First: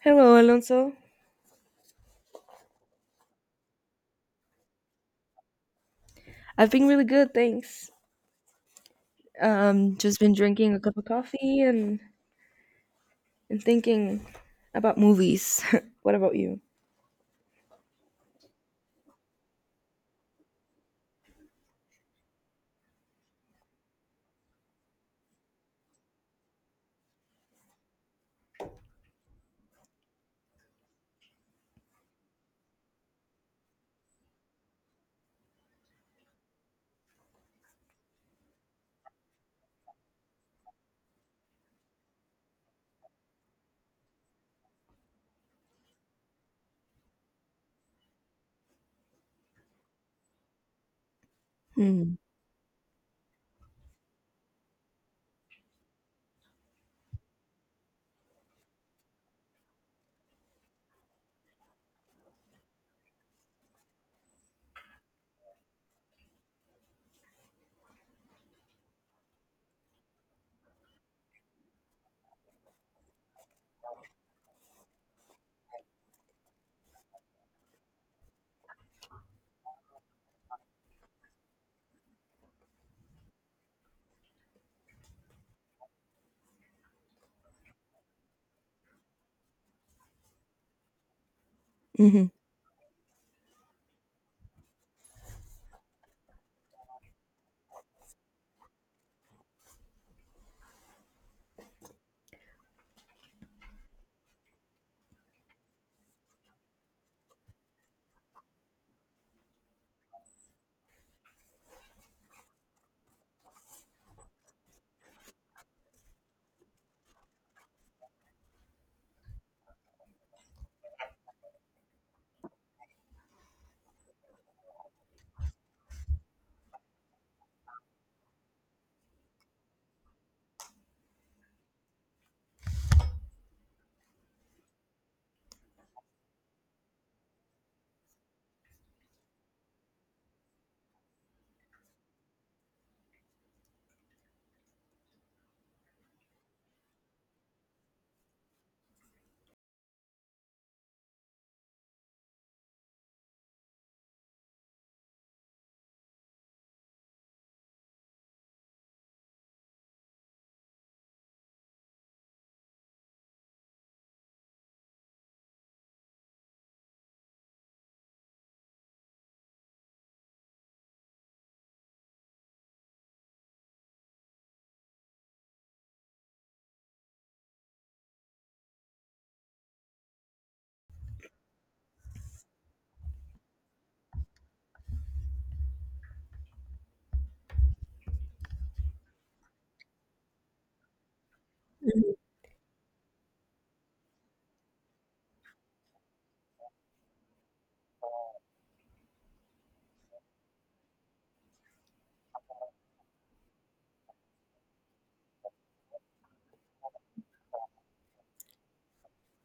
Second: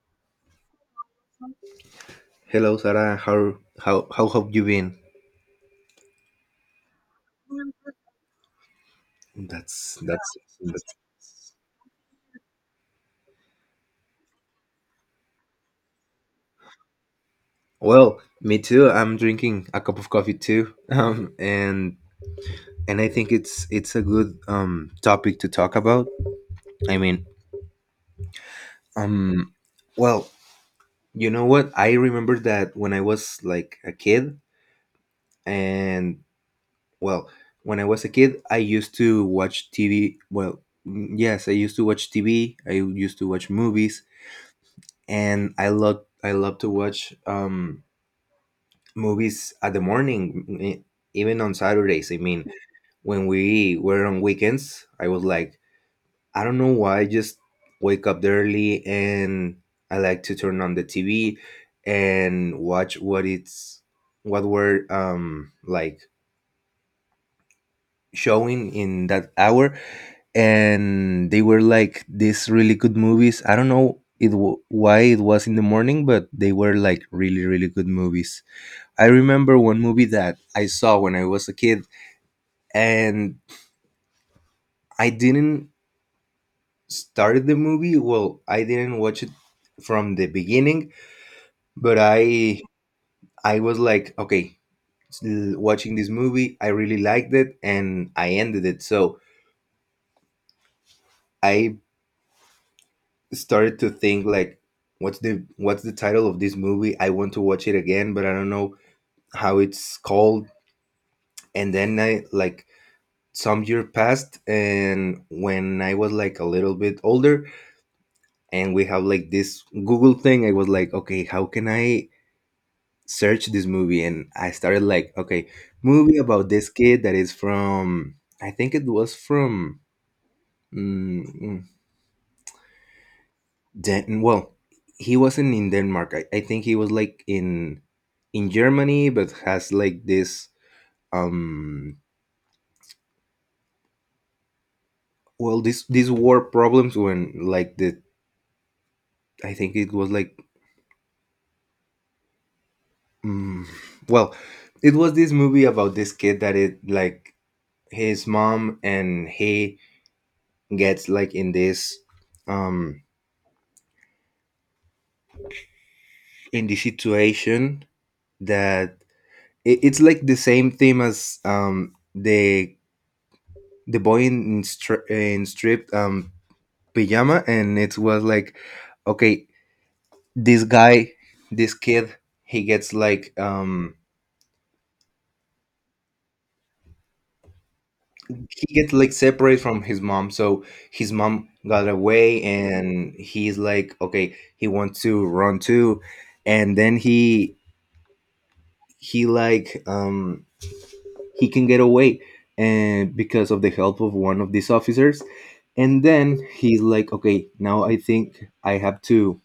Hello, Alonso. Hello, Sarah. How have you been? I've been really good, thanks. That's Just been that's, drinking a that's cup of coffee and thinking about movies. What about you? well. Me too. I'm drinking a cup of coffee too, and I think it's a good topic to talk about. I mean, um, well, you know what? I remember that when I was like a kid, and well, when I was a kid, I used to watch TV. Well, yes, I used to watch TV. I used to watch movies, and I love to watch movies at the morning, even on Saturdays. I mean, when we were on weekends, I was like, I don't know why, I just wake up early and I like to turn on the TV and watch what it's what were like showing in that hour, and they were like these really good movies. I don't know why it was in the morning, but they were like really really good movies. I remember one movie that I saw when I was a kid, and I didn't start the movie. Well, I didn't watch it from the beginning, but Mm-hmm. I was like, okay, s- watching this movie, I really liked it and I ended it. So, I started to think like what's the title of this movie? I want to watch it again, but I don't know how it's called. And then I like some year passed, and when I was like a little bit older, and we have like this Google thing, I was like, okay, how can I search this movie? And I started like, okay, movie about this kid that is from, I think it was from, mm, mm, well, he wasn't in Denmark. I think he was like in Germany, but has like this um well, this these war problems when like the, I think it was like, mm, well, it was this movie about this kid that it like, his mom, and he gets like in this um in the situation that it's like the same theme as the boy in in stripped pajama. And it was like, okay, this guy, this kid, he gets like um he gets like separate from his mom. So his mom got away and he's like, okay, he wants to run too. And then he like, he can get away, and because of the help of one of these officers. And then he's like, okay, now I think I have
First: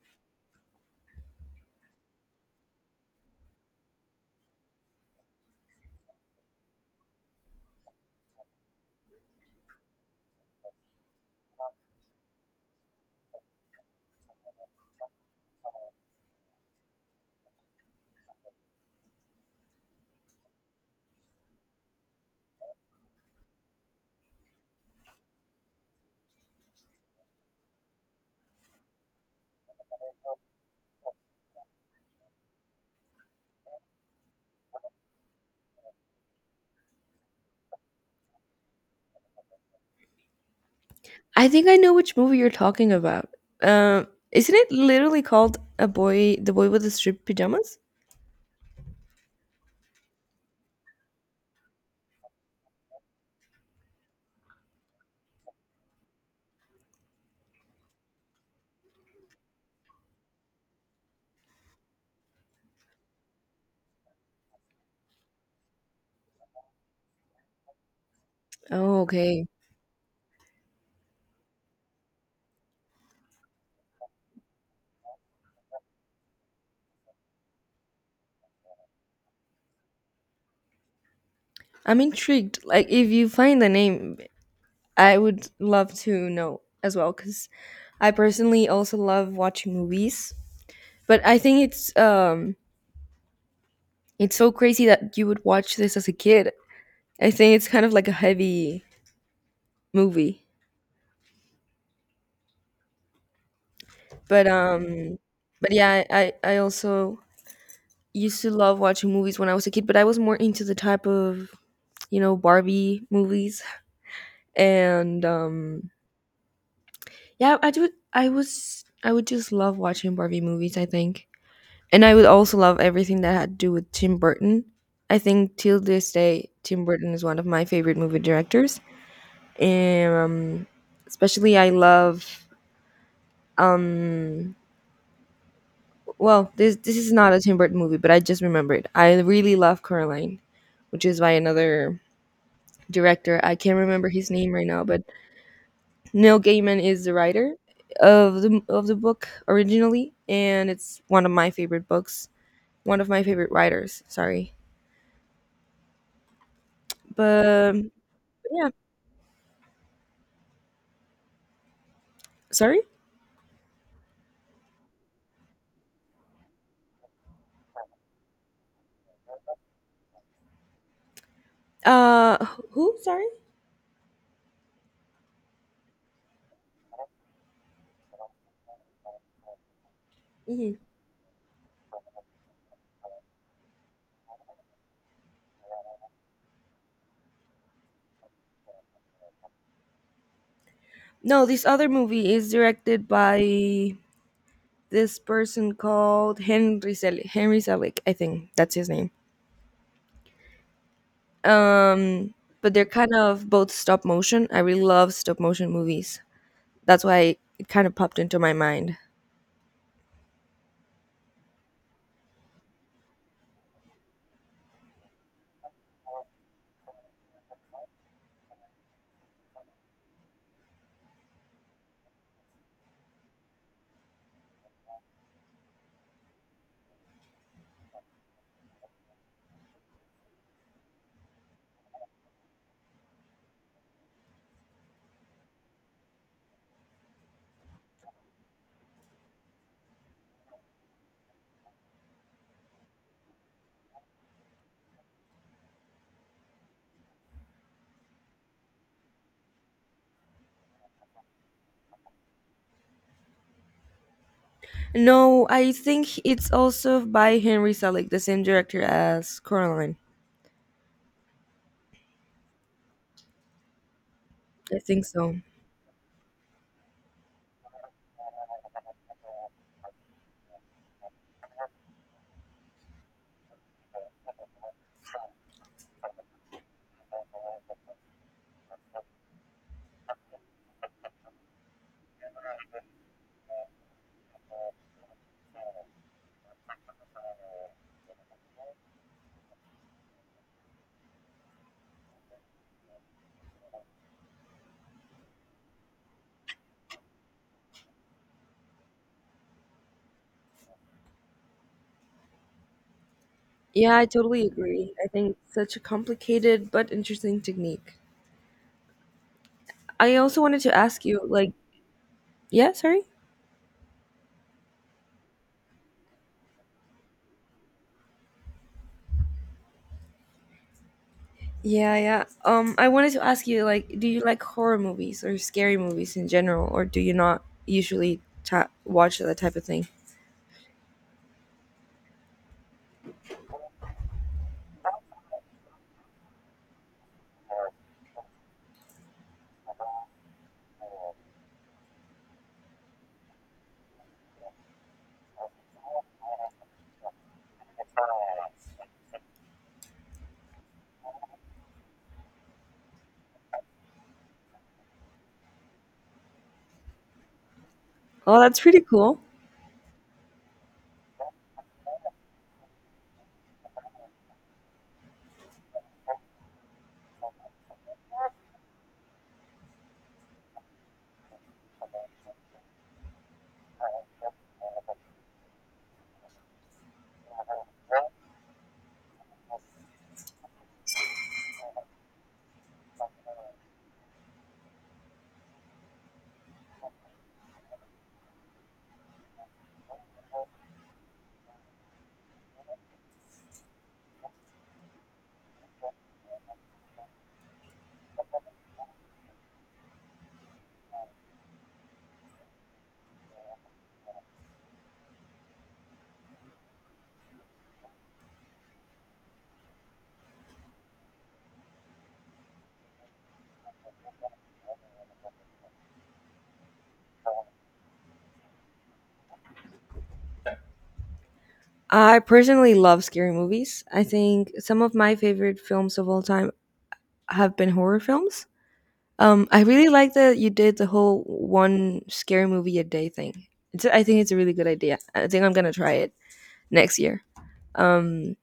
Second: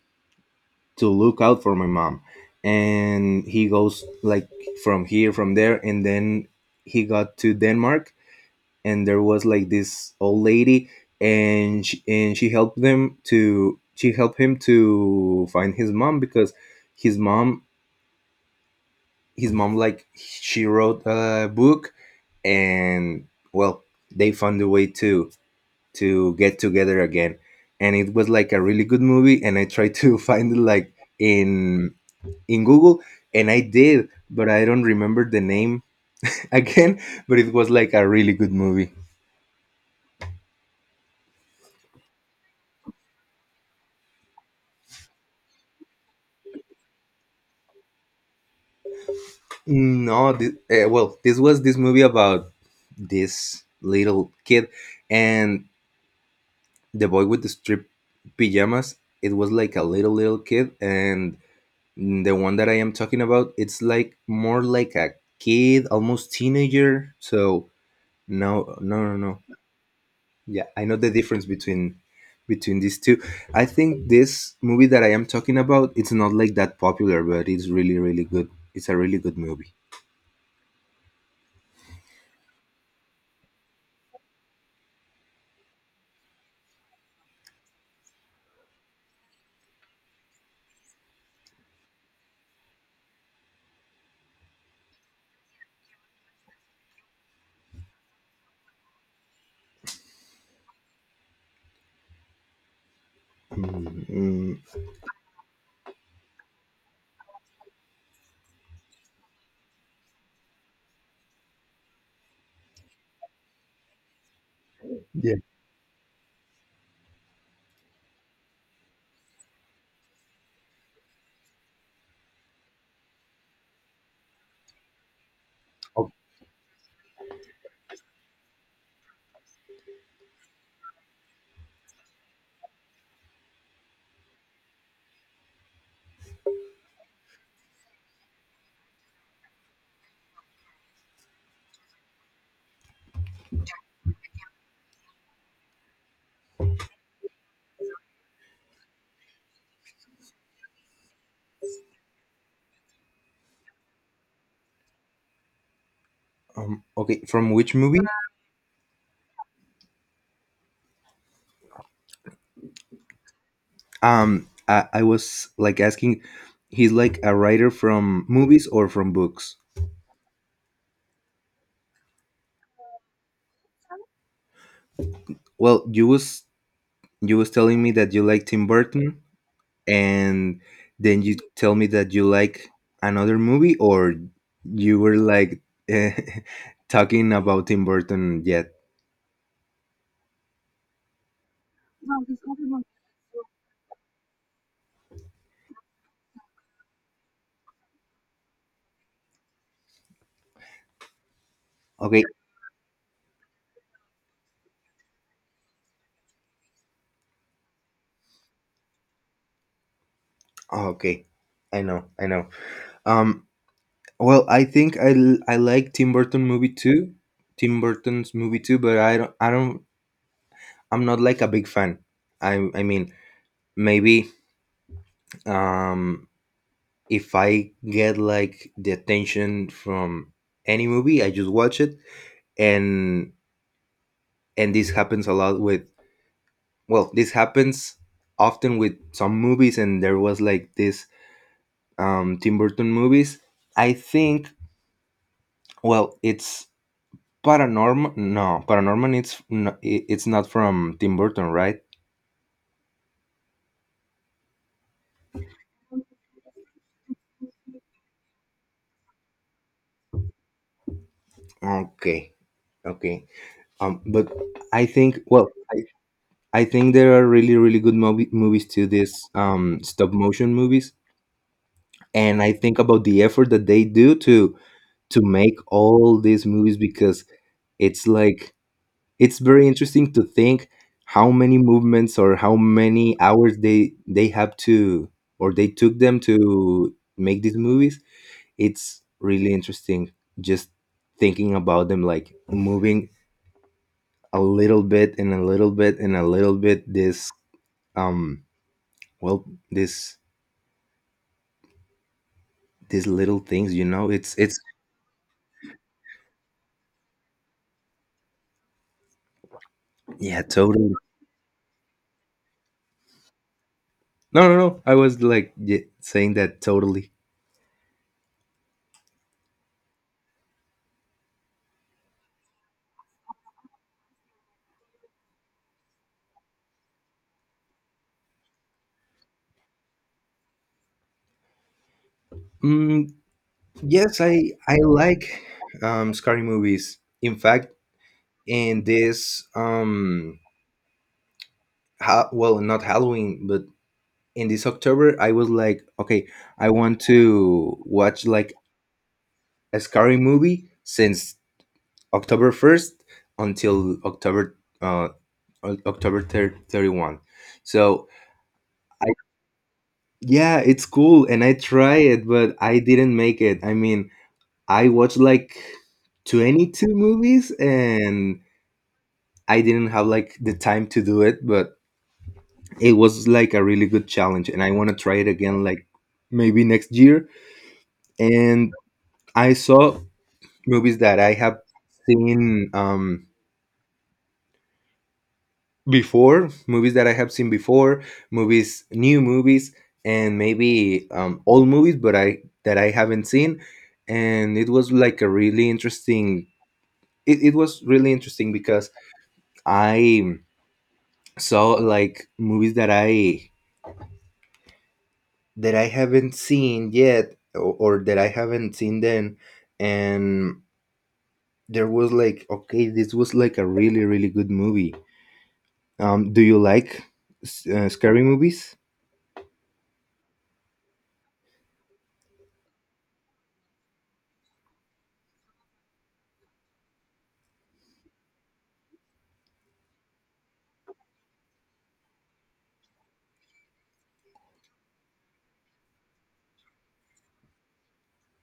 to look out for my mom. And he goes like from here, from there, and then he got to Denmark. And there was like this old lady, and she helped him to find his mom, because his mom, his mom like, she wrote a book, and well, they found a way to get together again. And it was like a really good movie, and I tried to find it like in in Google, and I did, but I don't remember the name again. But it was like a really good movie. I think I know which movie you're talking about. Isn't it literally called a boy, the boy with the striped pajamas? No, well, this was this movie about this little kid, and the boy with the strip pajamas, it was like a little little kid. And the one that I am talking about, it's like more like a kid, almost teenager. So no, no, Oh, no, no. okay. Yeah, I know the difference between these two. I think this movie that I am talking about, it's not like that popular, but it's really, really good. It's a really good movie. I'm intrigued. Like, if you find the name, I would love to know as well, because I personally also love watching movies. But I think it's it's so crazy that you would watch this as a kid. I think it's kind of like a heavy movie. Mm, But mm, um but yeah, I also used to love watching movies when I was a kid, but I was more into the type of, you know, Barbie movies and yeah. Yeah, I do I was I would just love watching Barbie movies, I think. And I would also love everything that had to do with Tim Burton. I think till O- this day Tim Burton is one of my favorite movie directors. And especially I love um well, this is not a Tim Burton movie, but I just remembered I really love Coraline, which is by another director. I can't remember his name right now, but Neil Gaiman is the writer of the book originally, and it's one of my favorite books, one of my favorite writers, sorry. Okay, But from which movie? yeah, sorry. I was like asking, he's like a writer from movies or from books. uh who, sorry? Well, you was, you was telling me that you like Tim Burton, and Mhm. then you tell me that you like another movie. Or you were like, eh, talking about Tim Burton yet. No, this other movie is directed by this person called Henry Selick. Henry Selick, I think that's his name. Okay, Um, but they're kind of both stop motion. I really love stop motion movies. That's why it kind of popped into my mind. oh, okay, I know, I know. Um, well, I think I like Tim Burton movie too, Tim Burton's movie too, but I don't I'm not like a big fan. I mean, maybe, um, if I get like the attention from any movie, I just watch it. and and this happens a lot with, well, this happens often with some movies. And there was like this Tim Burton movies, I think. Well, it's Paranormal, no, ParaNorman, it's, no, it- it's not from Tim Burton, right? No, I think it's also by Henry Selick, the same director as Coraline. Okay, okay. Um, but I I think think, so. I think there are really really movies to this stop motion movies. And I think about the effort that they do to make all these movies, because it's like, it's very interesting to think how many movements or how many hours they have to, or they took them to make these movies. It's really interesting, just thinking about them like moving a little bit and a little bit and a little bit. This um well, this these little things, you Yeah, I know, it's totally it's agree. I think it's such a complicated but interesting technique. I also yeah, wanted to totally. ask you, like, yeah, sorry. No, no, no, I was like, saying that totally. Yeah, yeah. I wanted to ask you, like, do you like horror movies or scary movies in general, or do you not usually watch that type of thing? mm, Yes, I like scary movies. In fact, in this well, not Halloween, but in this October, I was like, okay, I want to watch like a scary movie since October 1st until October October 31. So Oh, that's pretty I, cool. yeah, it's cool, and I try it, but I didn't make it. I mean, I watched like 22 movies, and I didn't have like the time to do it, but it was like a really good challenge, and I want to try it again, like maybe next year. And I saw movies that I have seen movies that I have seen before, movies, new movies, and maybe old movies, but I that I haven't seen. And it was like a really interesting. It was really interesting because I saw like movies that I haven't seen yet, or that I haven't seen then. And there was like, okay, this was like a really really good movie. Um, do you like scary movies? I personally love scary movies. I think some of my favorite films of all time have been horror films. I really like that you did the whole one scary movie a day thing. It's, I think it's a really good idea. I think I'm gonna try it next year. Um,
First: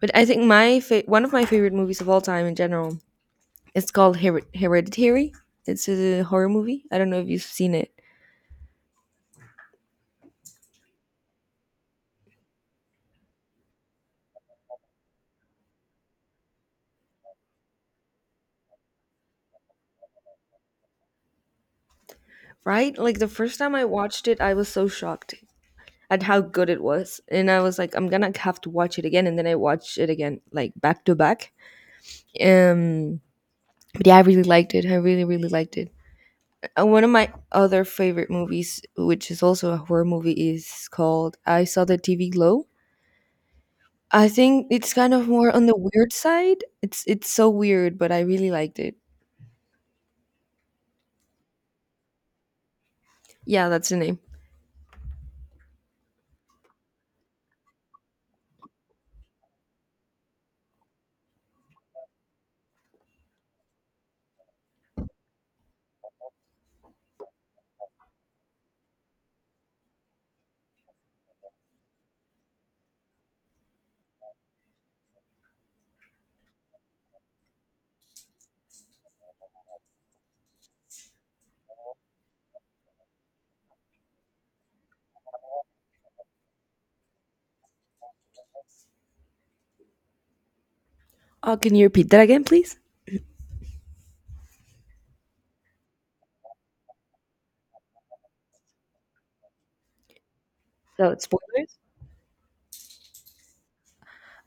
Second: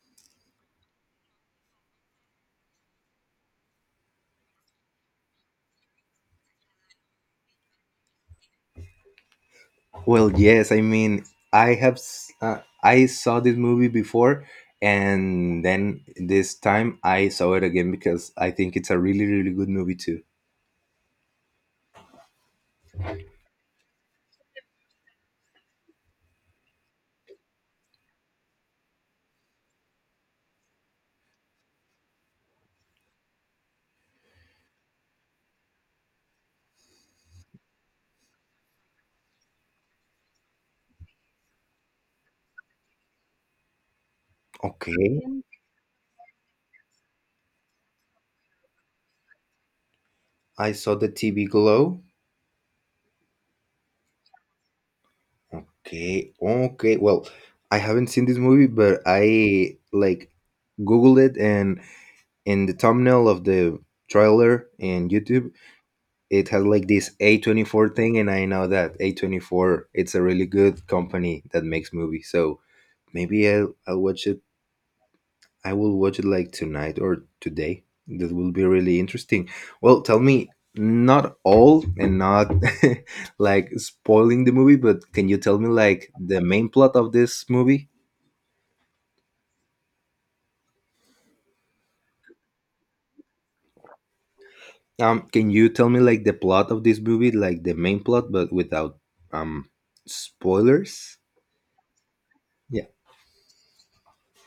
but I think my one of my favorite movies of all time in general, it's called Hereditary. It's a horror movie. I don't know if you've seen it, Well, yes, I mean, I have I saw this movie before. And then this time I saw it again, because I think it's a really really good movie too. right? Like the first time I watched it, I was so shocked at how good it was, and I was like, I'm gonna have to watch it again. And then I watched it again, like back to back. Um, but yeah, I really liked it. I really, really liked it. One of my other favorite movies, which is also a horror movie, is called I Saw the TV Glow. I think it's kind of Okay, more on the weird side. It's so weird, but I really liked it. I saw the TV glow. Yeah, that's the name. Okay, okay. Well, I haven't seen this movie, but I like googled it, and in the thumbnail of the trailer in YouTube, it has like this A24 thing, and I know that A24 it's a really good company that makes movies. So maybe I'll watch it, I will watch it like tonight or today. That will be really interesting. Well, tell me, not all, and not like spoiling the movie, but can you tell me like the main plot of this movie? Can you repeat that again, please? Can you tell me like the plot of this movie, like the main plot, but without um So spoilers? it's spoilers. Yeah.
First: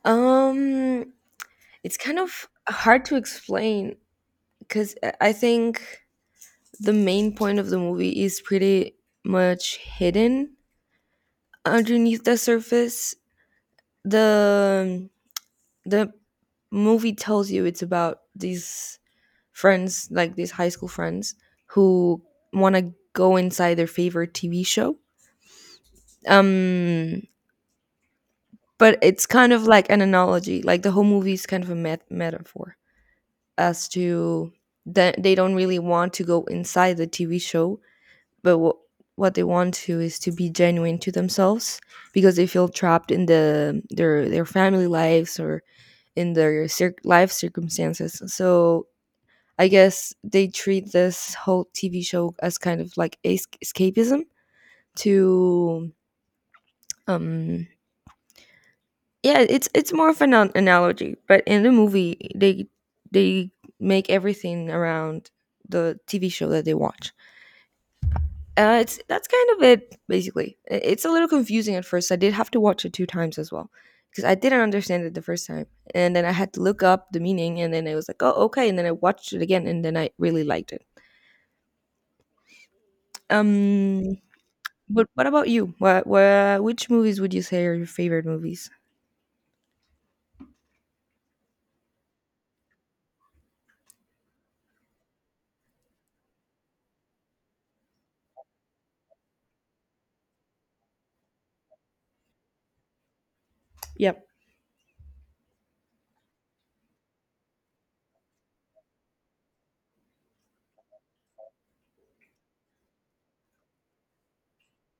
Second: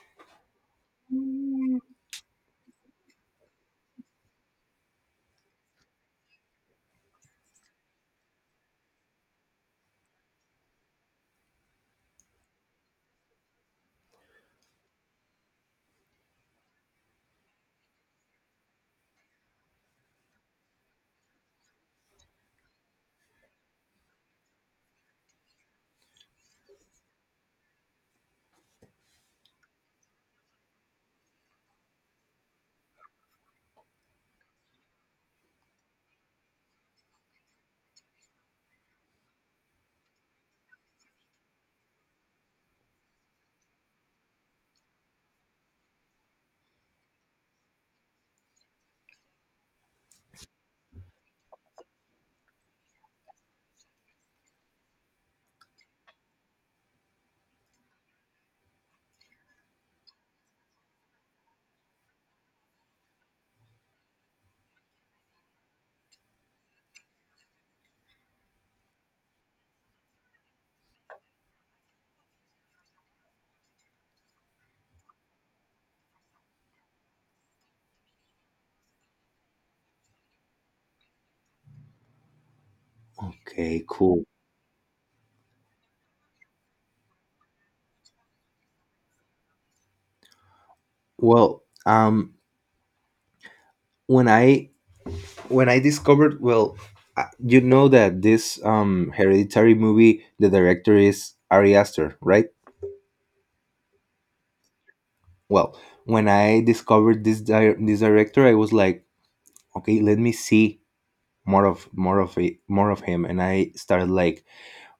Um, it's kind of hard to explain because I think the main point of the movie is pretty much hidden underneath the surface. The the movie tells you it's about these friends, like these high school friends, who want to go inside their favorite TV show. Um, but it's kind of like an analogy. Like the whole movie is kind of a metaphor, as to that they don't really want to go inside the TV show, but what they want to is to be genuine to themselves, because they feel trapped in the their family lives or in their life circumstances. So I guess they treat this whole TV show as kind of like escapism to um yeah, it's more of an analogy, but in the movie they make everything around the TV show that they watch. It's that's kind of it basically. It's a little confusing at first. I did have to watch it two times as well because I didn't understand it the first time, and then I had to look up the meaning, and then I was like, oh okay, and then I watched it again, and then I really liked it. Okay. Um, Cool. but what about you? What which movies would you say are your favorite movies? Well, when I when I discovered, well, you know that this hereditary movie, the director is Ari Aster, right? Yep. Well, when I discovered this director, I was like, okay, let me see more of it, more of him. And I started like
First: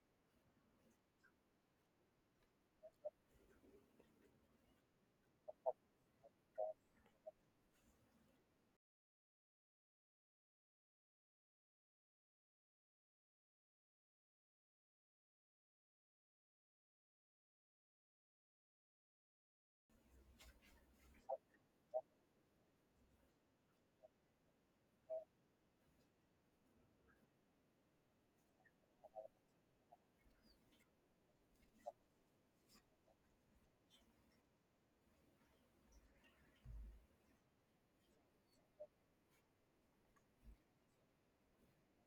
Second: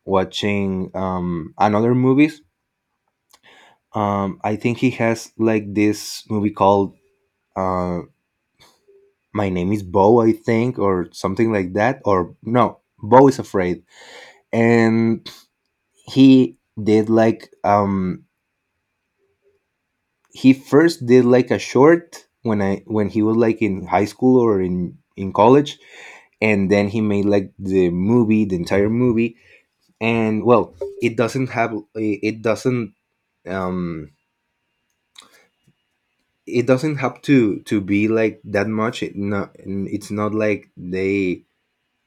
watching another movies. I think he has like this movie called uh, My Name Is Bo, I think, or something like that, or no, Bo is Afraid. And he did like he first did like a short when he was like in high school or in college. And then he made like the movie, the entire movie. And well, it doesn't have it doesn't um it doesn't have to be like that much. It's not like they,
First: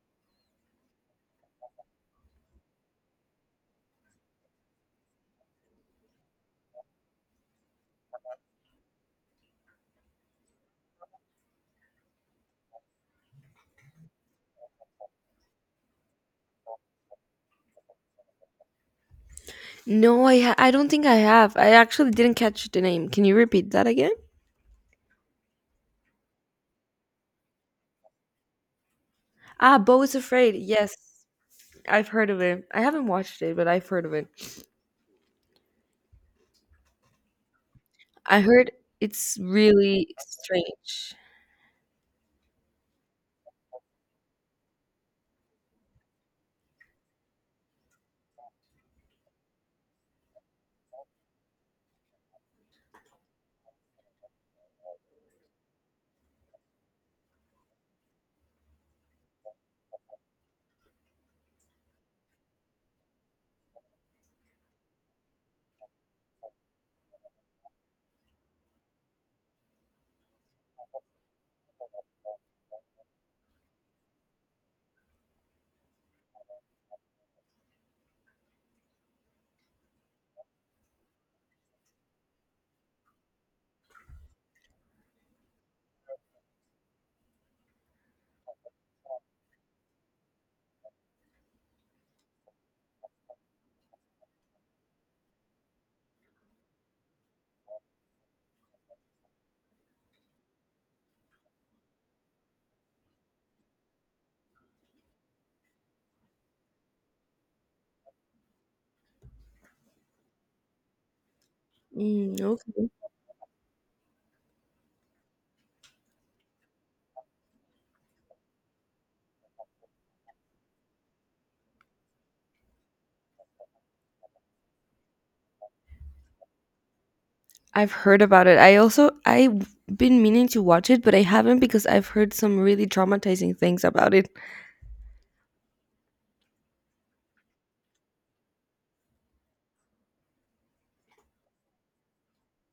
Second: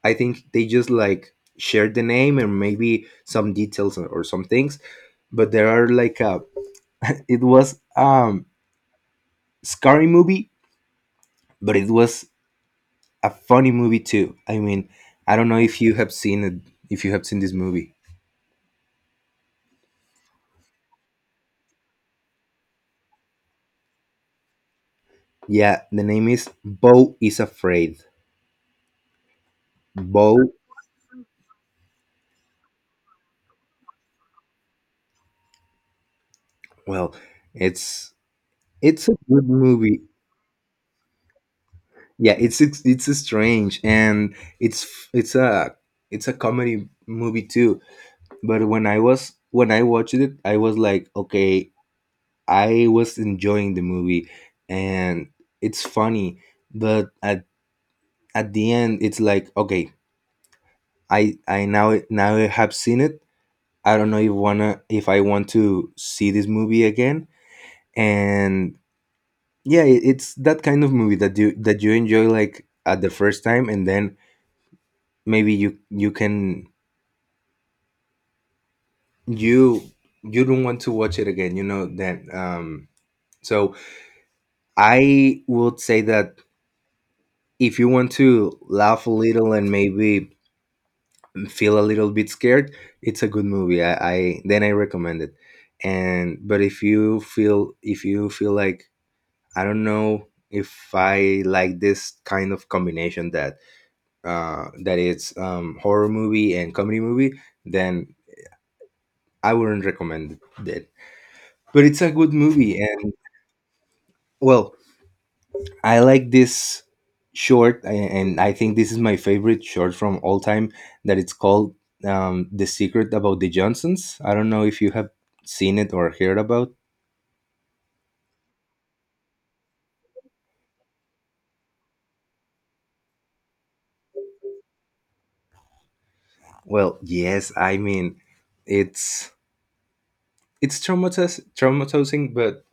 I think they just like shared the name and maybe some details or some things. But there are like a it was scary movie, but it was a funny movie too. I mean, I don't know if you have seen it, if you have seen this movie. No, I don't think I have. I actually didn't catch the name. Can you repeat that again? Yeah, the name is Bo is Afraid. Ah, Bo is Bo, Afraid. Yes, I've heard of it. I haven't watched it, but I've heard of it. well, it's I heard it's a it's good movie. really strange. Yeah, it's it's strange, and it's it's a it's a comedy movie too. But when I was when I watched it, I was like, okay, I was enjoying the movie, and it's funny. But at the end, it's like, okay, I now I have seen it, I don't know if wanna, if I want to see this movie again. And yeah, it- it's that kind of movie that you enjoy like at the first time, and then maybe you you can you you don't want to watch it again, you know that, um. So I would say that if you want to laugh a little and maybe feel a little bit scared, it's a good movie. I then I recommend it. And but if you feel like I don't know if I like this kind of combination that it's horror movie and comedy movie, then I wouldn't recommend it. But it's a good Mm, movie, okay. and well, I like this short, and I think this is my favorite short from all time. That it's called "The Secret About the Johnsons." I don't know if you have seen it or heard about. I've heard about it. I also I've been meaning to watch it, but I haven't because I've heard some really traumatizing things about it. Well, yes, I mean, it's it's traumatizing, traumatizing. But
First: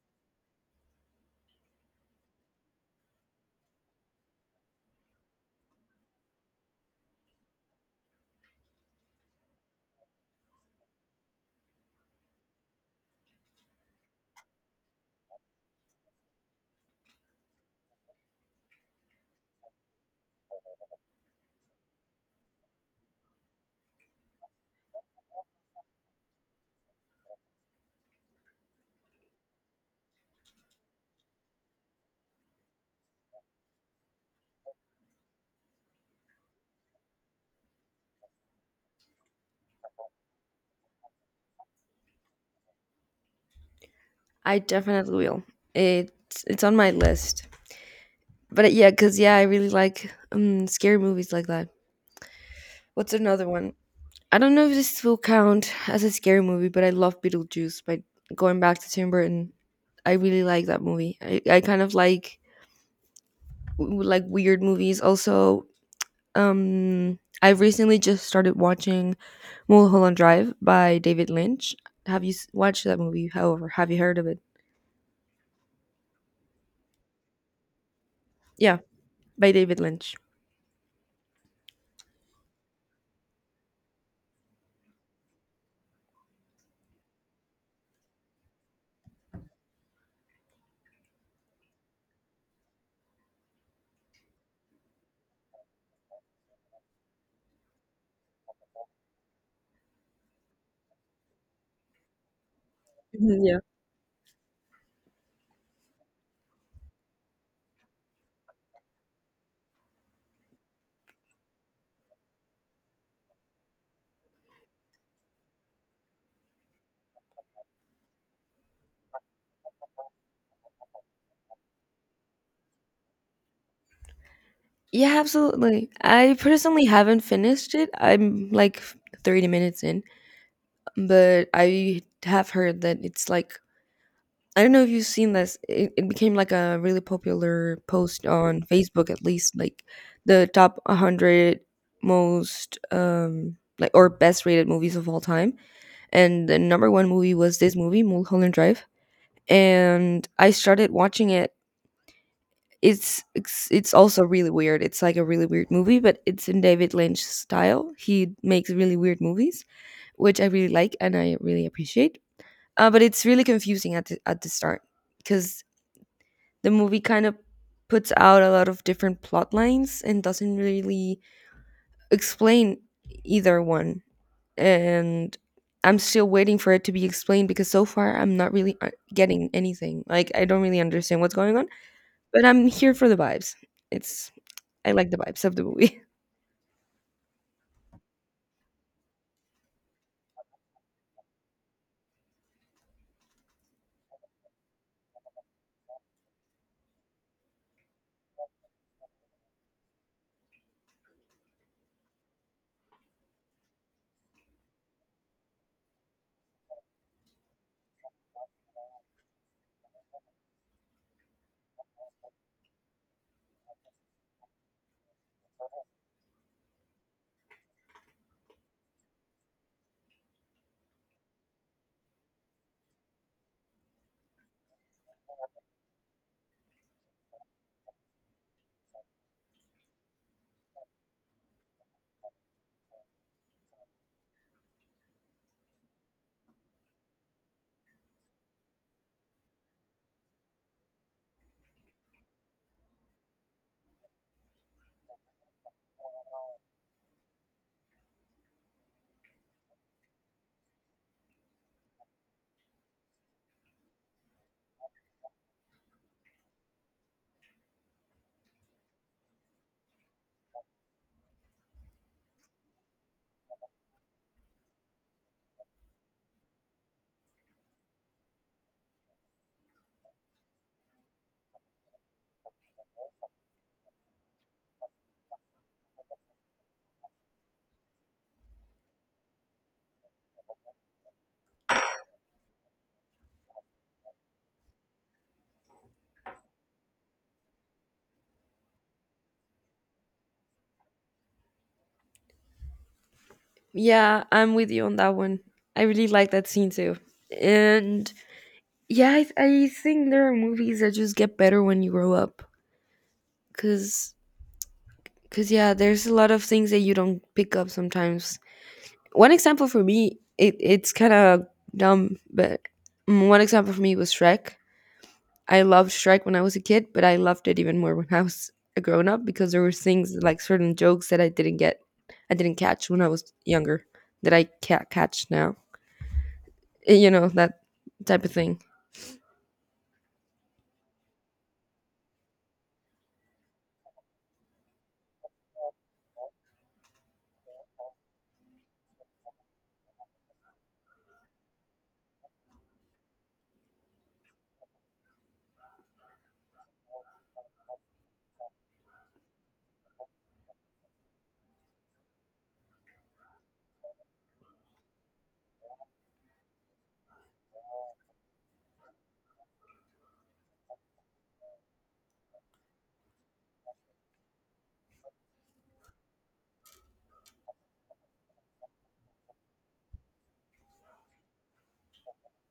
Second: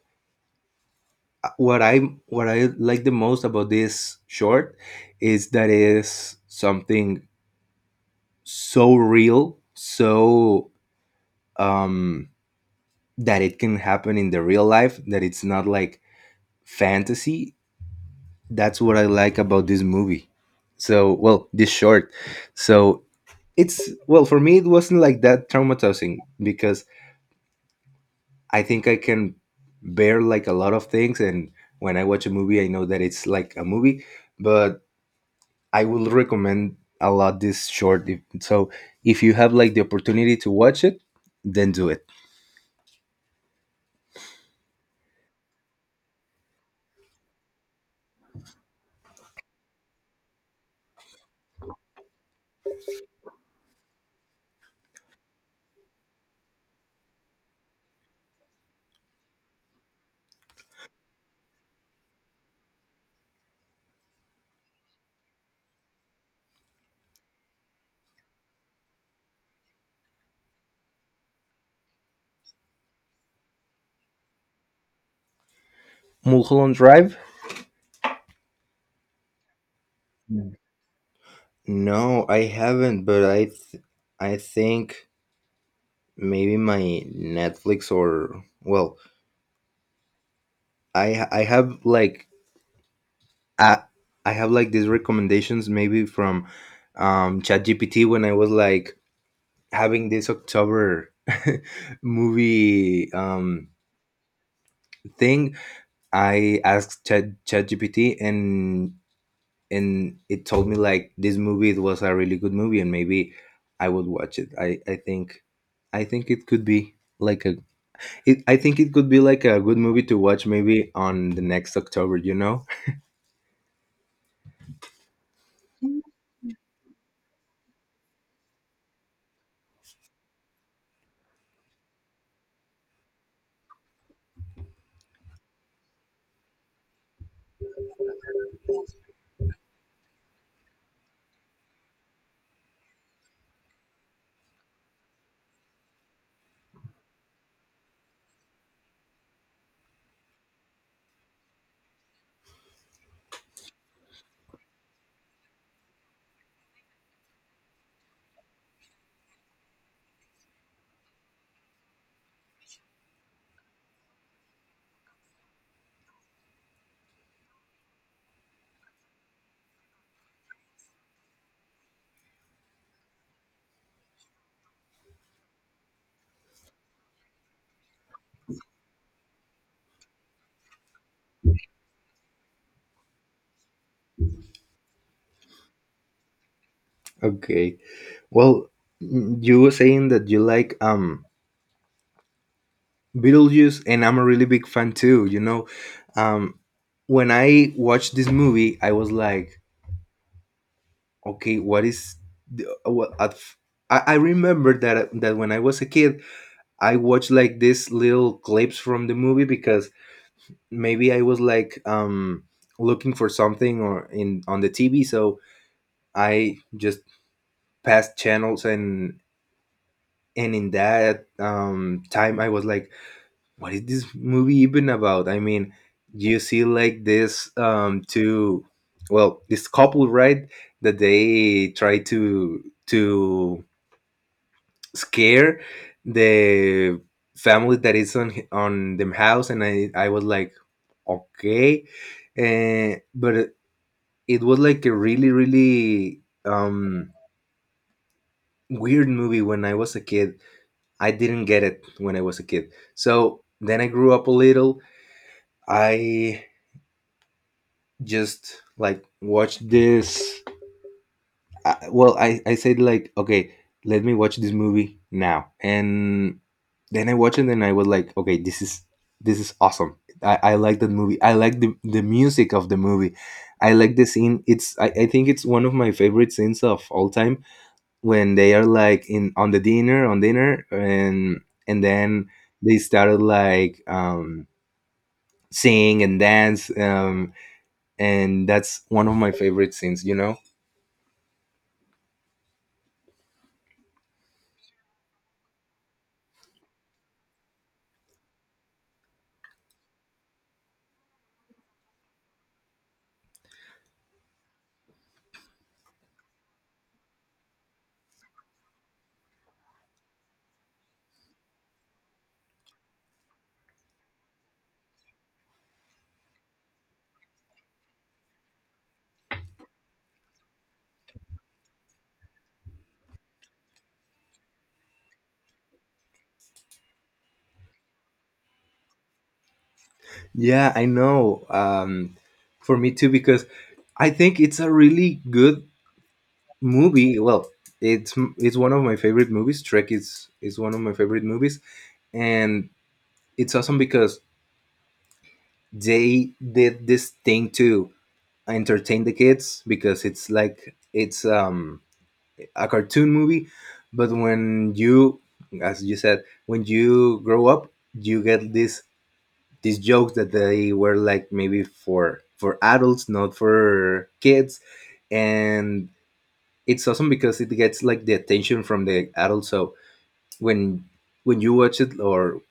what I what I like the most about this short is that it is something so real, so um, that it can happen in the real life. That it's not like fantasy. That's what I like about this movie. So, well, this short. So, it's, well, for me, it wasn't like that traumatizing because I think I can bear like a lot of things. And when I watch a movie, I know that it's like a movie, but I will recommend a lot this short. If you have like the opportunity to watch it, then do it. I definitely will. It's on my list. But yeah, cuz yeah, I really like scary movies like that. What's another one? I don't know if this will count as a scary movie, but I love Beetlejuice. By going back to Tim Burton, I really like that movie. I kind of like like weird movies. Also, I recently just started watching Mulholland Drive by David Lynch. Have you watched that movie? However, have you heard of it? Mulholland Drive? Yeah, by David Lynch. No, I haven't, but I think maybe my Netflix, or well, I I have like I, I have like these recommendations maybe from ChatGPT when I was like having this October movie Mhm, yeah. Thing. I asked ChatGPT, and it told me like this movie it was a really good movie and maybe I would watch it. I think it could be like I think it could be like a good movie to watch maybe on the next October, you know? Yeah, absolutely. I personally haven't finished it. I'm like 30 minutes in, but I have heard that it's like I don't know if you've seen this. It became like a really popular post on Facebook, at least like the top 100 most like or best rated movies of all time. And the number one movie was this movie, Mulholland Drive. And I started watching it. It's also really weird. It's like a really weird movie, but it's in David Lynch style. He makes really weird movies, which I really like and I really appreciate. But it's really confusing at the start because the movie kind of puts out a lot of different plot lines and doesn't really explain either one. And I'm still waiting for it to be explained because so far I'm not really getting anything. Like I don't really understand what's going on, but I'm here for the vibes. It's I like the vibes of the movie. Okay. Well, you were saying that you like Beetlejuice, and I'm a really big fan too. Um, when I watched this movie, I was like, okay, what is? The, what, at f- I remember that when I was a kid, I watched like these little clips from the movie because maybe I was like looking for something or in on the TV, so I just passed channels, and in that time I was like, what is this movie even about? I mean, you see like this two well, this couple, right? That they try to scare the family that is on them house, and I was like, okay. But it was like a really really weird movie when I was a kid. I didn't get it when I was a kid. So then I grew up a little. I just like watch this well, I said like, okay, let me watch this movie now, and then I watched it and I was like, okay, this is awesome. I like that movie. I like the music of the movie. I like the scene. I think it's one of my favorite scenes of all time, when they are like in on the dinner on dinner, and then they started like sing and dance, and that's one of my favorite scenes, you know. Yeah, I'm with you on that one. I really like that scene too. And yeah, I think there are movies that just get better when you grow up because Because, yeah, there's a lot of things that you don't pick up sometimes. One example for me, it's kind of dumb, but mm, one example for me was Shrek. I loved Shrek when I was a kid, but I loved it even more when I was a grown up, because there were things like certain jokes that I didn't get, I didn't catch when I was younger that I can't catch now. Eh, you know, that type of thing. Yeah, I know. For me too, because I think it's a really good movie. Well, it's one of my favorite movies. Trek is one of my favorite movies, and it's awesome because they did this thing to entertain the kids because it's like it's a cartoon movie, but when you, as you said, when you grow up, you get this these jokes that they were like maybe for adults, not for kids, and it's awesome because it gets like the attention from the adults. So when when you watch it, or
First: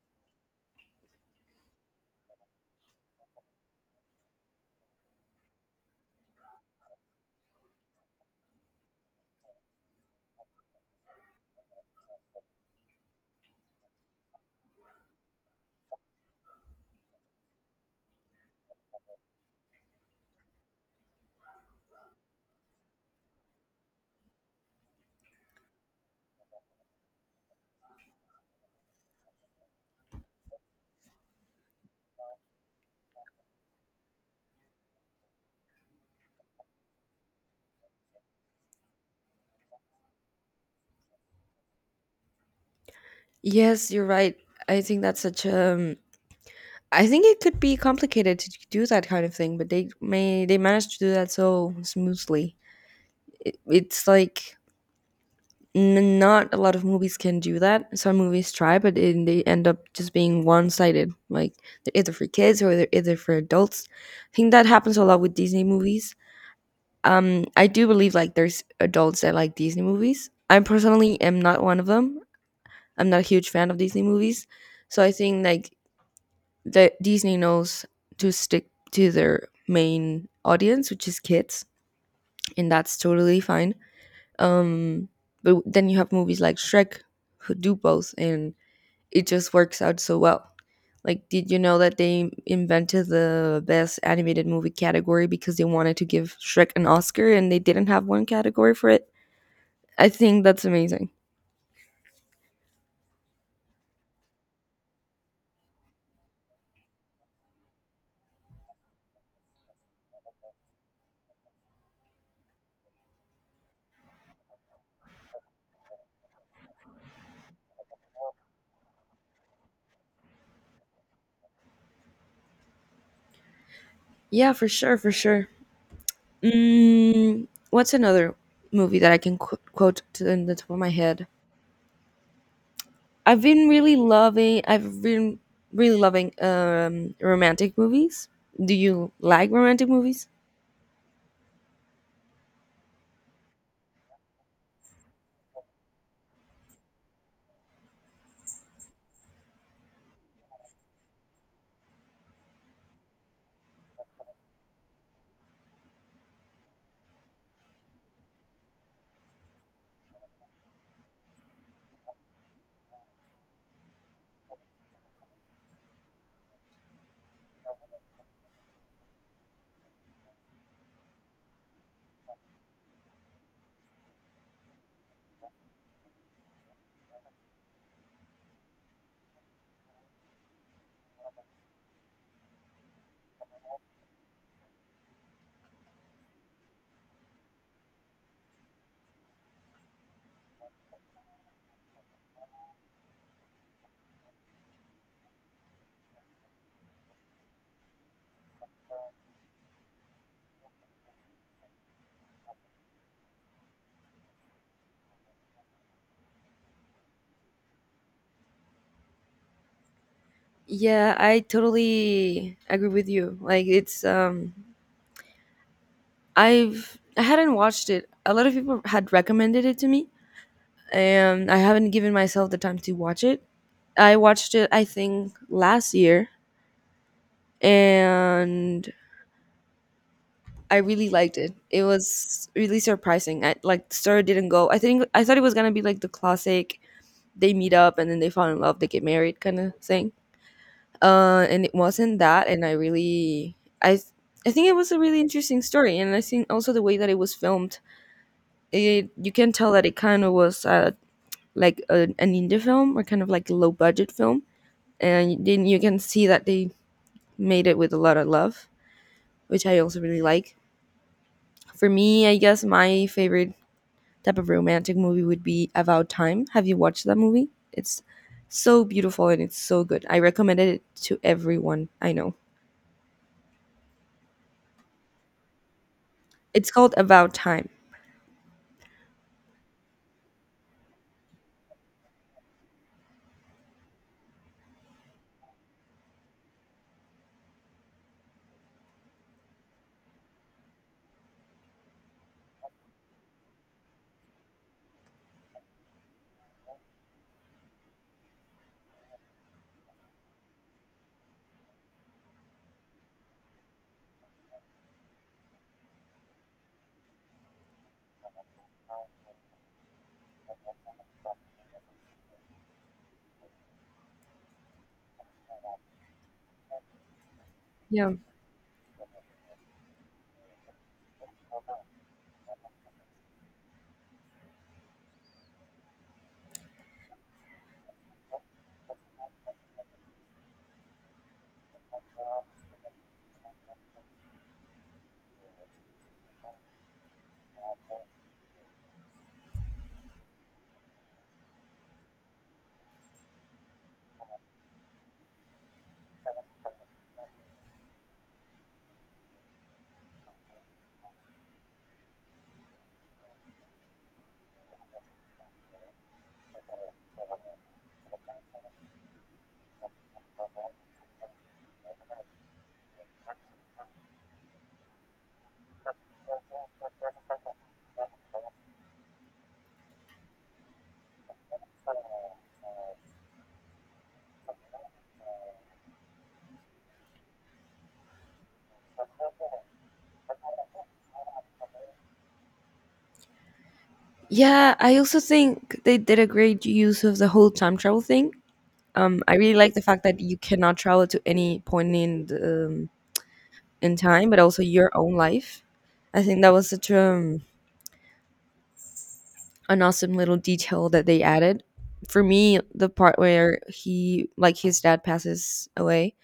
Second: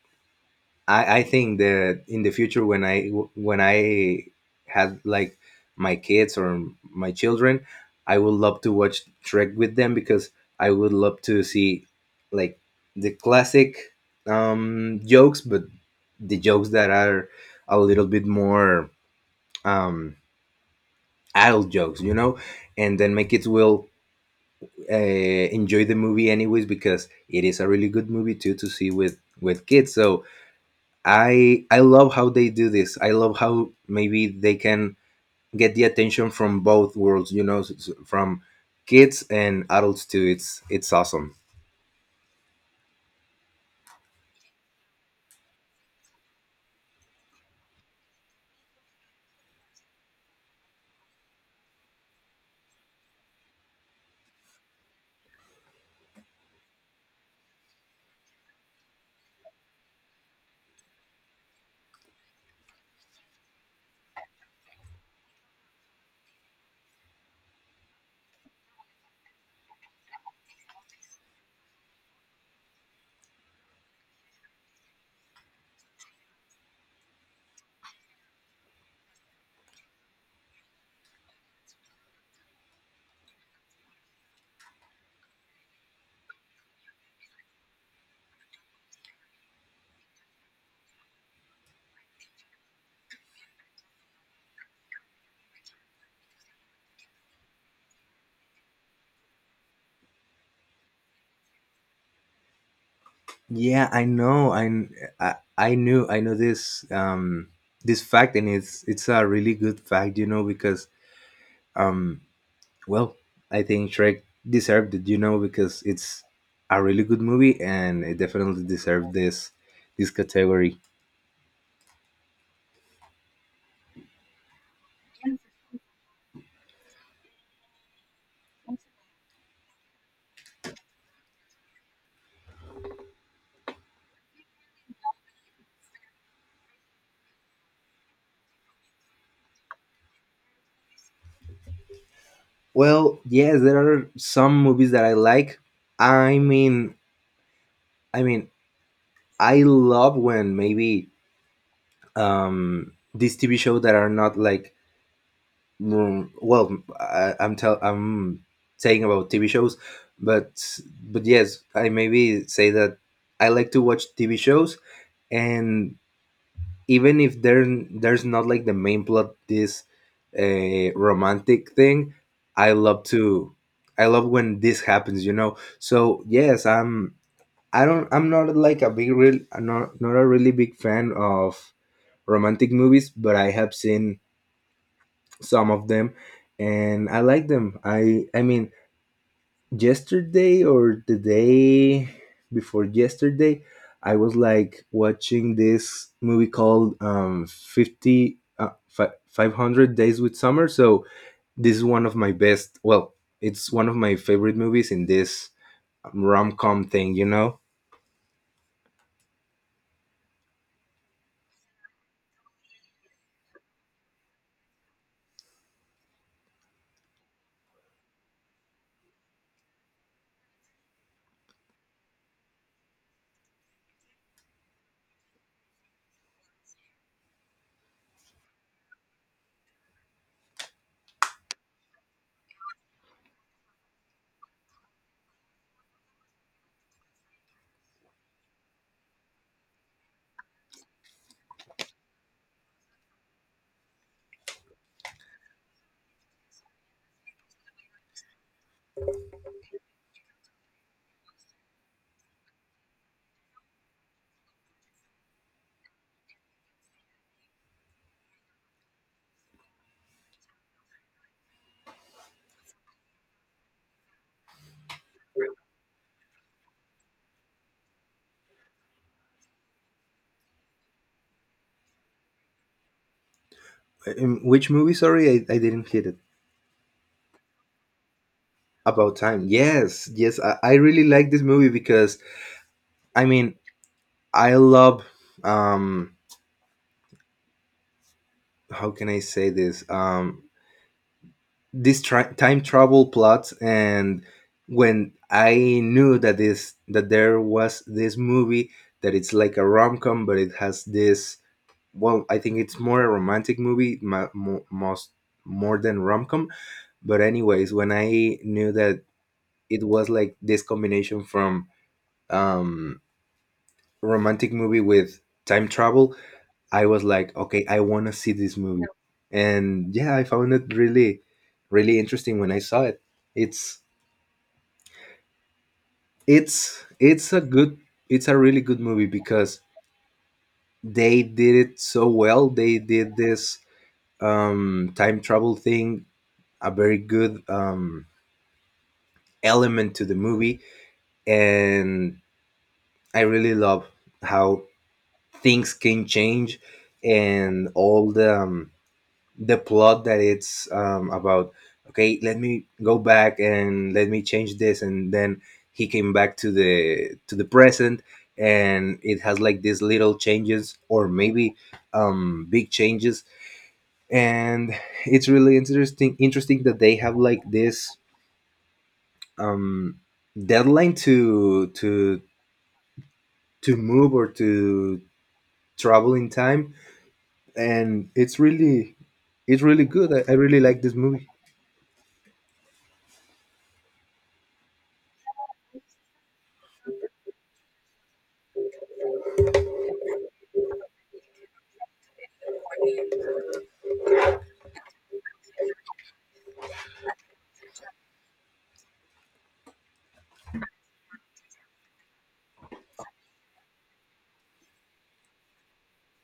I think that in the future when I had like my kids or my children, I would love to watch Trek with them because I would love to see like the classic jokes, but the jokes that are a little bit more um, adult jokes, you know, and then my kids will enjoy the movie anyways because it is a really good movie too to see with kids. So I love how they do this. I love how maybe they can get the attention from both worlds, you know, from kids and adults too. It's awesome. Yes, you're right. I think that's such I think it could be complicated to do that kind of thing, but they managed to do that so smoothly. It's like not a lot of movies can do that. Some movies try, but it, they end up just being one sided. Like they're either for kids or they're either for adults. I think that happens a lot with Disney movies. I do believe like there's adults that like Disney movies. I personally am not one of them. I'm not a huge fan of Disney movies, so I think like that Disney knows to stick to their main audience, which is kids, and that's totally fine. Um, but then you have movies like Shrek who do both, and it just works out so well. Like, did you know that they invented the best animated movie category because they wanted to give Shrek an Oscar and they didn't have one category for it? I think that's amazing. Yeah, I know. I kn- I knew I know this fact, and it's a really good fact, you know, because um well, I think Shrek deserved it, you know, because it's a really good movie and it definitely deserved this category. Yeah, for sure, for sure. Mm, what's another movie that I can quote to in the top of my head? I've been really loving. I've been really loving romantic movies. Do you like romantic movies? Well, yes, there are some movies that I like. I mean, I mean, I love when maybe these TV shows that are not like well, I, I'm tell I'm saying about TV shows, but yes, I maybe say that I like to watch TV shows, and even if there's not like the main plot this romantic thing. I love to i love when this happens, you know. So yes, I'm I don't I'm not a really big fan of romantic movies, but I have seen some of them and I like them. I mean, yesterday, or the day before yesterday, I was like watching this movie called 500 days with summer, so this is one of my best well it's one of my favorite movies in this rom-com thing, you know. Yeah, I totally agree with you. Like it's I hadn't watched it. A lot of people had recommended it to me and I haven't given myself the time to watch it. I watched it I think last year, and I really liked it. It was really surprising. I like the story didn't go. I think I thought it was going to be like the classic they meet up and then they fall in love, they get married kind of thing, and it wasn't that, and I really i th- I think it was a really interesting story, and I think also the way that it was filmed, it you can tell that it kind of was like an indie film or kind of like a low budget film, and then you can see that they made it with a lot of love, which I also really like. For me, I guess my favorite type of romantic movie would be About Time. Have you watched that movie? It's so beautiful and it's so good. I recommended it to everyone I know. In which movie? Sorry, I didn't hit it. It's called About Time. About time? Yes, yes, I really like this movie because I mean, I love um how can I say this, this time travel plot. And when I knew that this that there was this movie that it's like a rom-com but it has this, well, I think it's more a romantic movie mo- mo- most more than rom-com, but anyways, when I knew that it was like this combination from um romantic movie with time travel, I was like, okay, I want Yeah. to see this movie. And yeah, I found it really really interesting when I saw it. It's it's it's a good it's a really good movie because they did it so well. They did this time travel thing, a very good element to the movie. And I really love how things can change and all the plot that it's about, okay, let me go back and let me change this, and then he came back to the present, and it has like these little changes, or maybe big changes, and it's really interesting that they have like this um, deadline to move or to travel in time. And it's really good. I really like this movie. Yeah, I also think they did a great use of the whole time travel thing. I really like the fact that you cannot travel to any point in the, in time, but also your own life. I think that was such an awesome little detail that they added. For me, the part where he, like his dad, passes away,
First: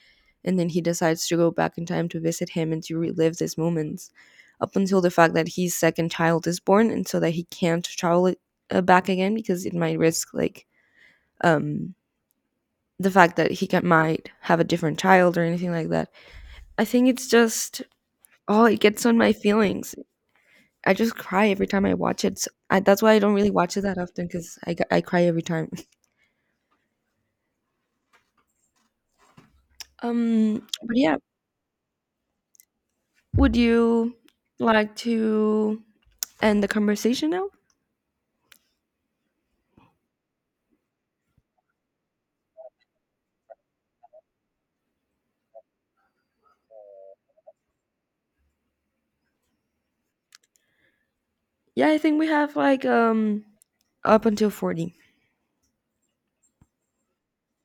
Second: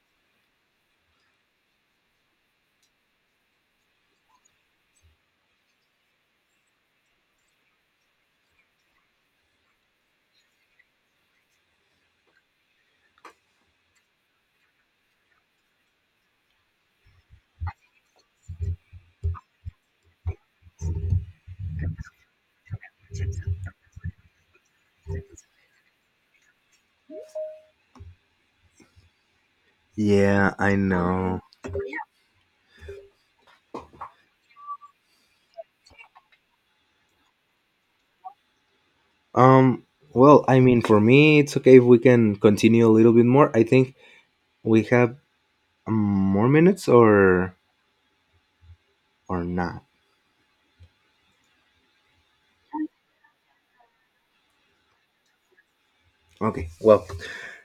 and then he decides to go back in time to visit him and to relive these moments up until the fact that his second child is born and so that he can't travel it, back again because it might risk like um the fact that he can, might have a different child or anything like that, I think it's just oh it gets on my feelings. I just cry every time I watch it, so that's why I don't really watch it that often, because I cry every time. Yeah, Um, I but yeah, know. would you like to end the conversation now? Um, well, I mean, for me, it's okay if we can continue a little bit more. I think we have more minutes, or not. Yeah, I think we have like up until 40. Okay. Well,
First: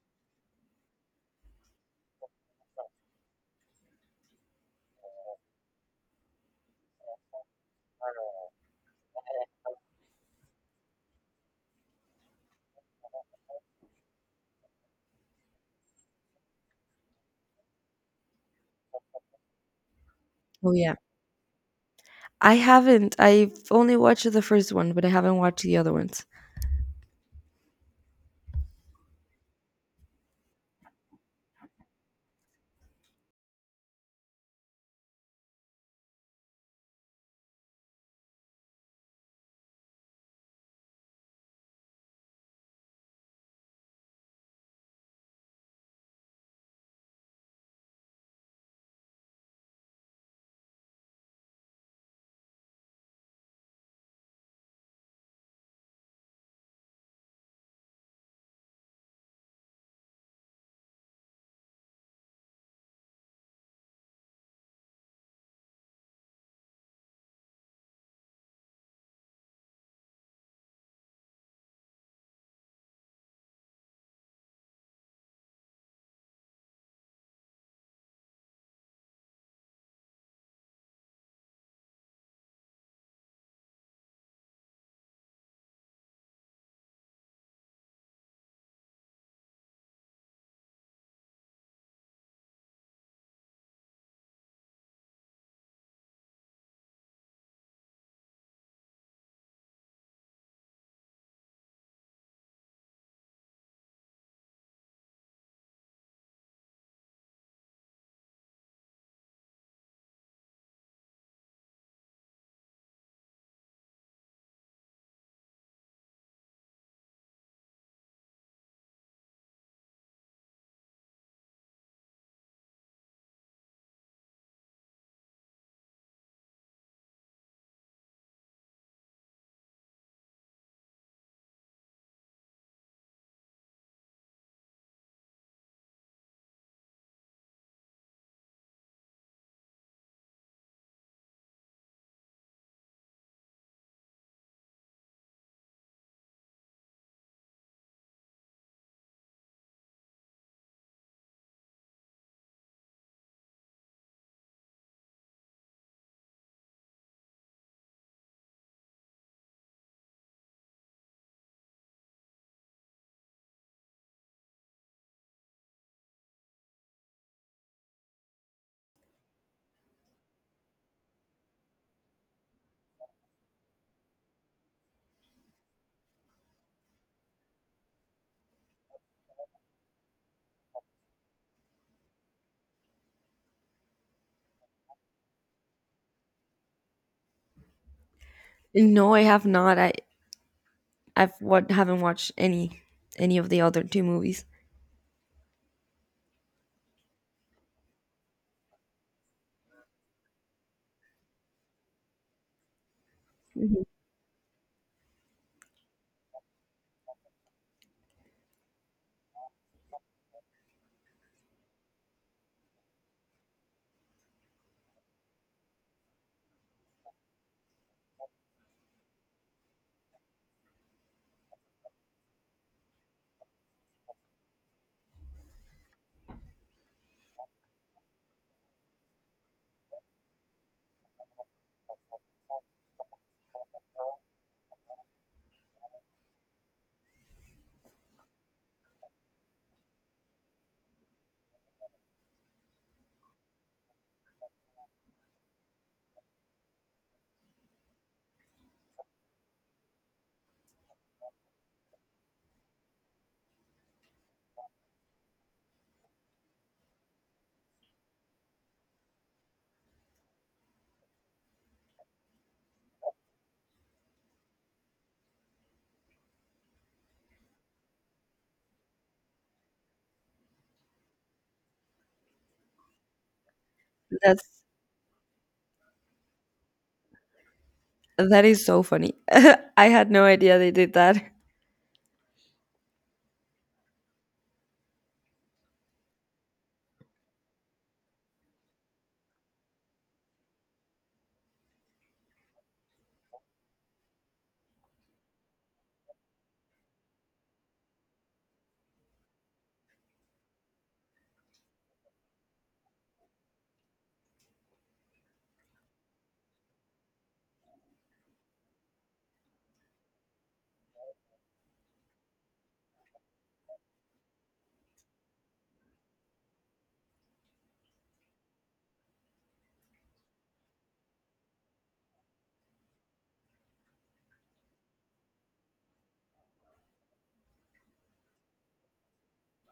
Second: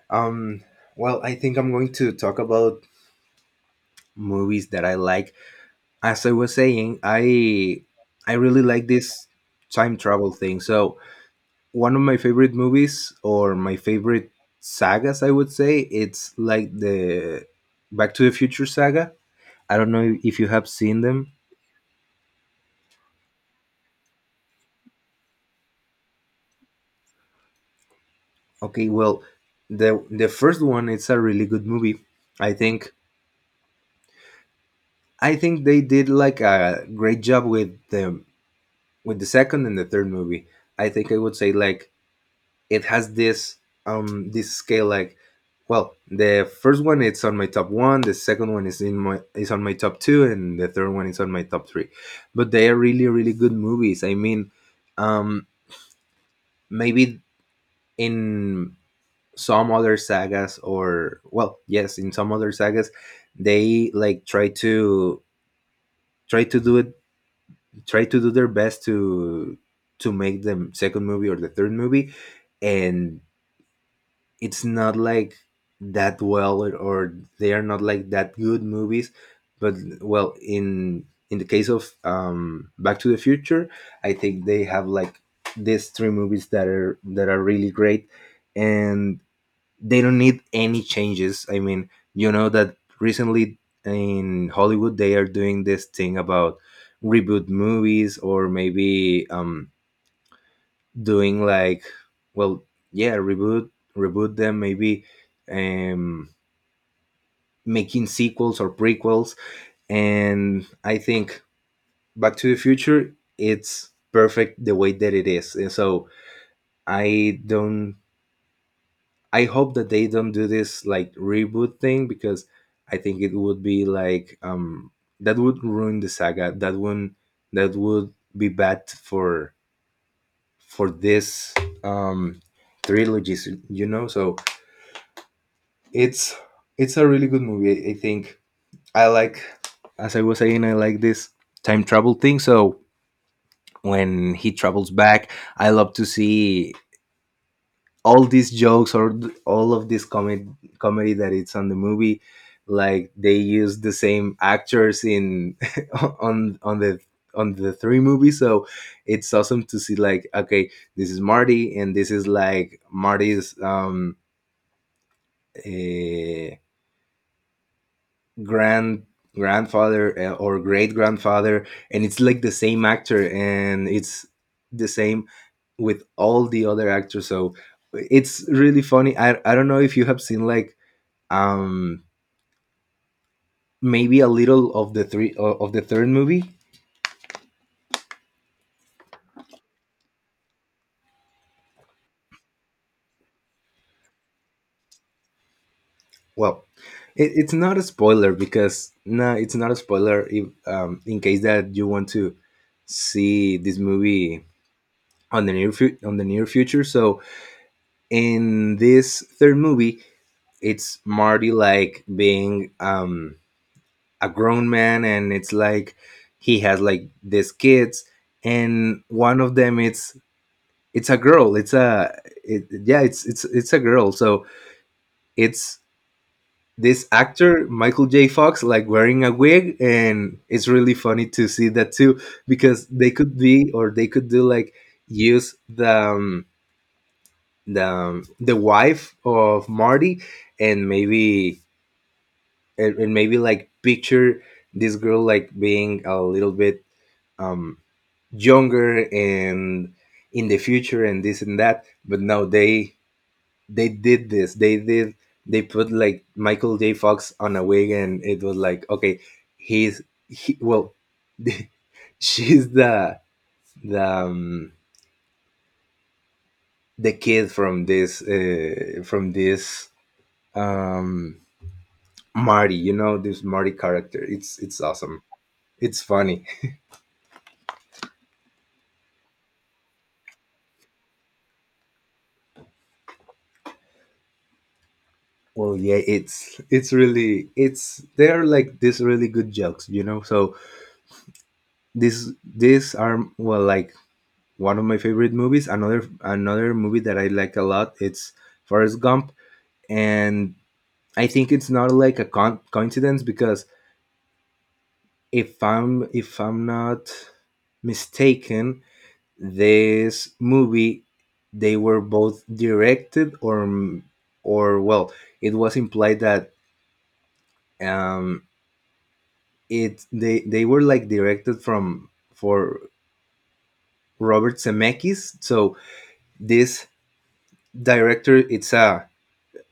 um, well, I think I'm going to talk about movies that I like. As I was saying, I really like this time travel thing. So one of my favorite movies, or my favorite sagas, I would say, it's like the Back to the Future saga. I don't know if you have Oh yeah. seen them. I haven't. I've only watched the first one, but I haven't watched the other ones. Okay, well, the first one it's a really good movie. I think I think they did like a great job with the second and the third movie. I think I would say like it has this scale like, well, the first one it's on my top 1, the second one is in my is on my top 2, and the third one is on my top 3. But they are really really good movies. I mean, um maybe in some other sagas, or well, yes, in some other sagas they like try to do it, try to do their best to make the second movie or the third movie, and it's not like that well, or they are not like that good movies. But well, in the case of Back to the Future, I think they have like these three movies that are really great, and they don't need any changes. I mean, you know that recently in Hollywood they are doing this thing about reboot movies, or maybe doing like, well, yeah, reboot them, maybe um making sequels or prequels. And I think Back to the Future it's perfect the way that it is. And so I don't I hope that they don't do this like reboot thing because I think it would be like that would ruin the saga. That would be bad for this um trilogies, you know. So it's it's a really good movie. I think I like, as I was saying, I like this time travel thing. So when he travels back, I love to see all these jokes or all of this comedy that it's on the movie, like they use the same actors in on the on the three movies. So it's awesome to see, like, okay, this is marty and this is like marty's eh, grand grandfather or great grandfather, and it's like the same actor, and it's the same with all the other actors. So it's really funny. I don't know if you have seen like um maybe a little of the of the third movie. No, I have not. I I've what haven't watched any of the other two movies. Well, it's not a spoiler because, no, it's not a spoiler if, in case that you want to see this Mhm. movie on the on the near future. So in this third movie, it's marty like being a grown man, and it's like he has like these kids, and one of them, it's a girl. It's a yeah, it's it's a girl. So it's this actor Michael J. Fox like wearing a wig, and it's really funny to see that too, because they could be, or they could do, like, use the wife of Marty, and maybe and maybe like picture this girl like being a little bit um younger and in the future and this and that. But no, they they did this, they did, they put like michael j fox on a wig, and it was like, okay, he's he, well, she's the the um, the kid from this um marty, you know, this marty character. That's It's awesome. It's funny. that is so funny. I had no idea they did that. Well, yeah, it's really, it's, they're like this really good jokes, you know. So this, these are, well, like one of my favorite movies. Another movie that I like a lot, it's Forrest Gump. And I think it's not like a coincidence because, if I'm not mistaken, this movie, they were both directed, or well, it was implied that, um, it, they were like directed from for Robert Zemeckis. So this director, it's a,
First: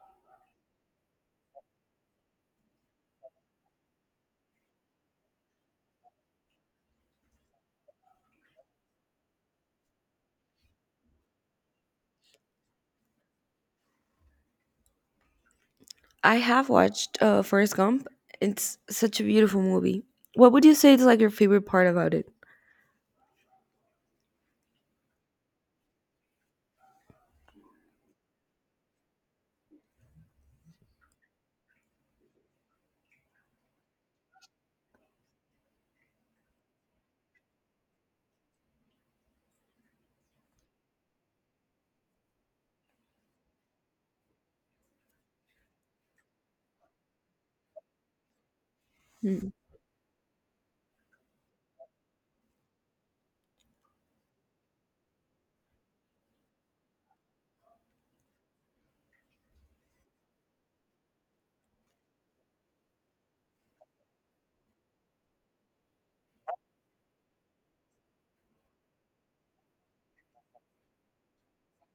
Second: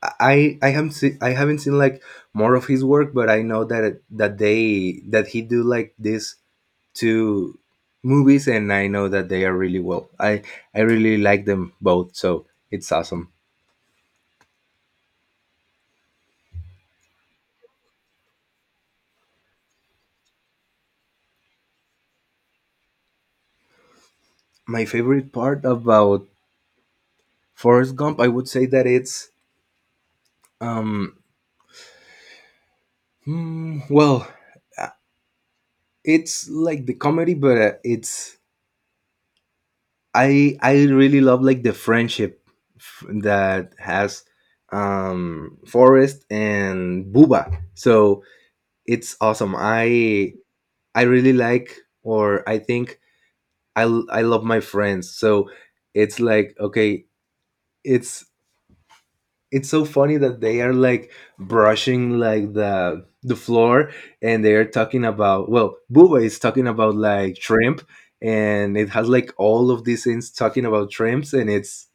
I haven't seen, I haven't seen like more of his work, but I know that that they, that he do like these two movies, and I know that they are really well. I really like them both, so it's awesome. I have watched Forrest Gump. It's such a beautiful movie. What would you say is like your favorite part about it? My favorite part about Forrest Gump, I would say that it's um well, uh, it's like the comedy, but it's, I really love like the friendship that has Forrest and Booba. So it's awesome. I really like, or I think, I love my friends. So it's like, okay, it's it's so funny that they are like brushing like the floor, and they are talking about, well, Booba is talking about like shrimp, and it has like all of these things talking about shrimps, and it's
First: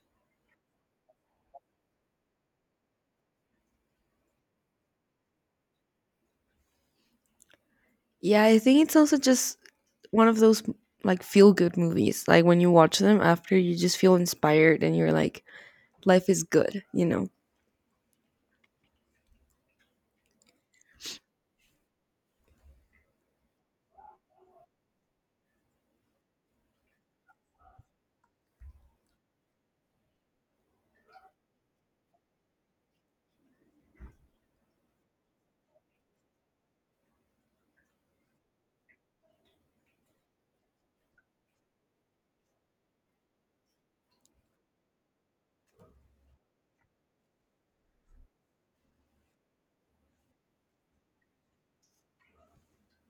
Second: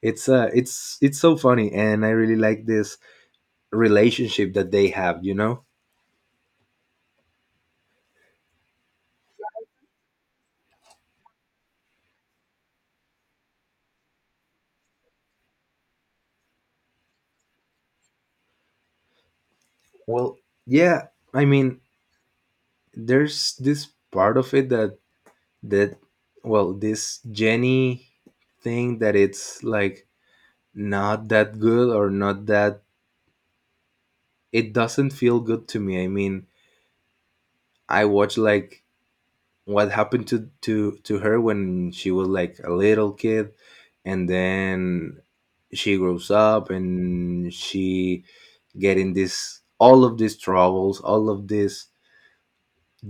It's uh, it's so funny, and I really like this relationship that they have, you know. Yeah, I think it's also just one of those like feel good movies. Like when you watch them after, you just feel inspired and you're like, life is good, you know? Well, yeah, I mean, there's this part of it that that, well, this Jenny thing that it's like not that good or not that, it doesn't feel good to me. I mean, I watch like what happened to her when she was like a little kid, and then she grows up and she getting this, all of these troubles, all of these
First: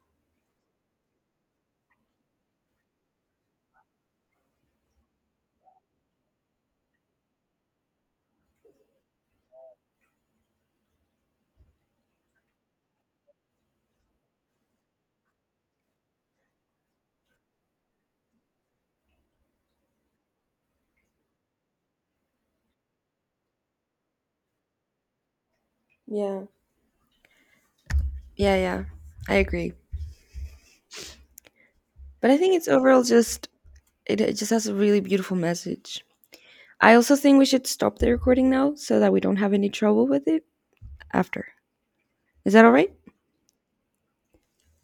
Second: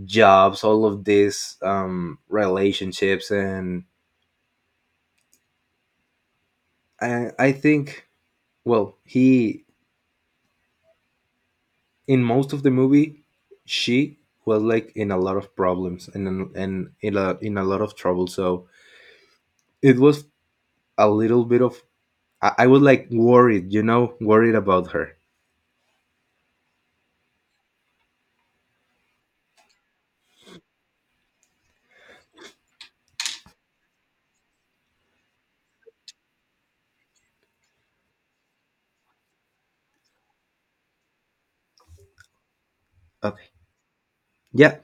jobs, all of these relationships, and I think, well, he, in most of the movie, she was like in a lot of problems, and in a lot of trouble. So it was a little bit of, I was like worried, you know, worried about her. Yeah. Yeah, yeah, I agree. But I think it's overall just, it just has a really beautiful message. I also think we should stop the recording now so that we don't have any trouble with it after. Is that all right? Okay. Yeah,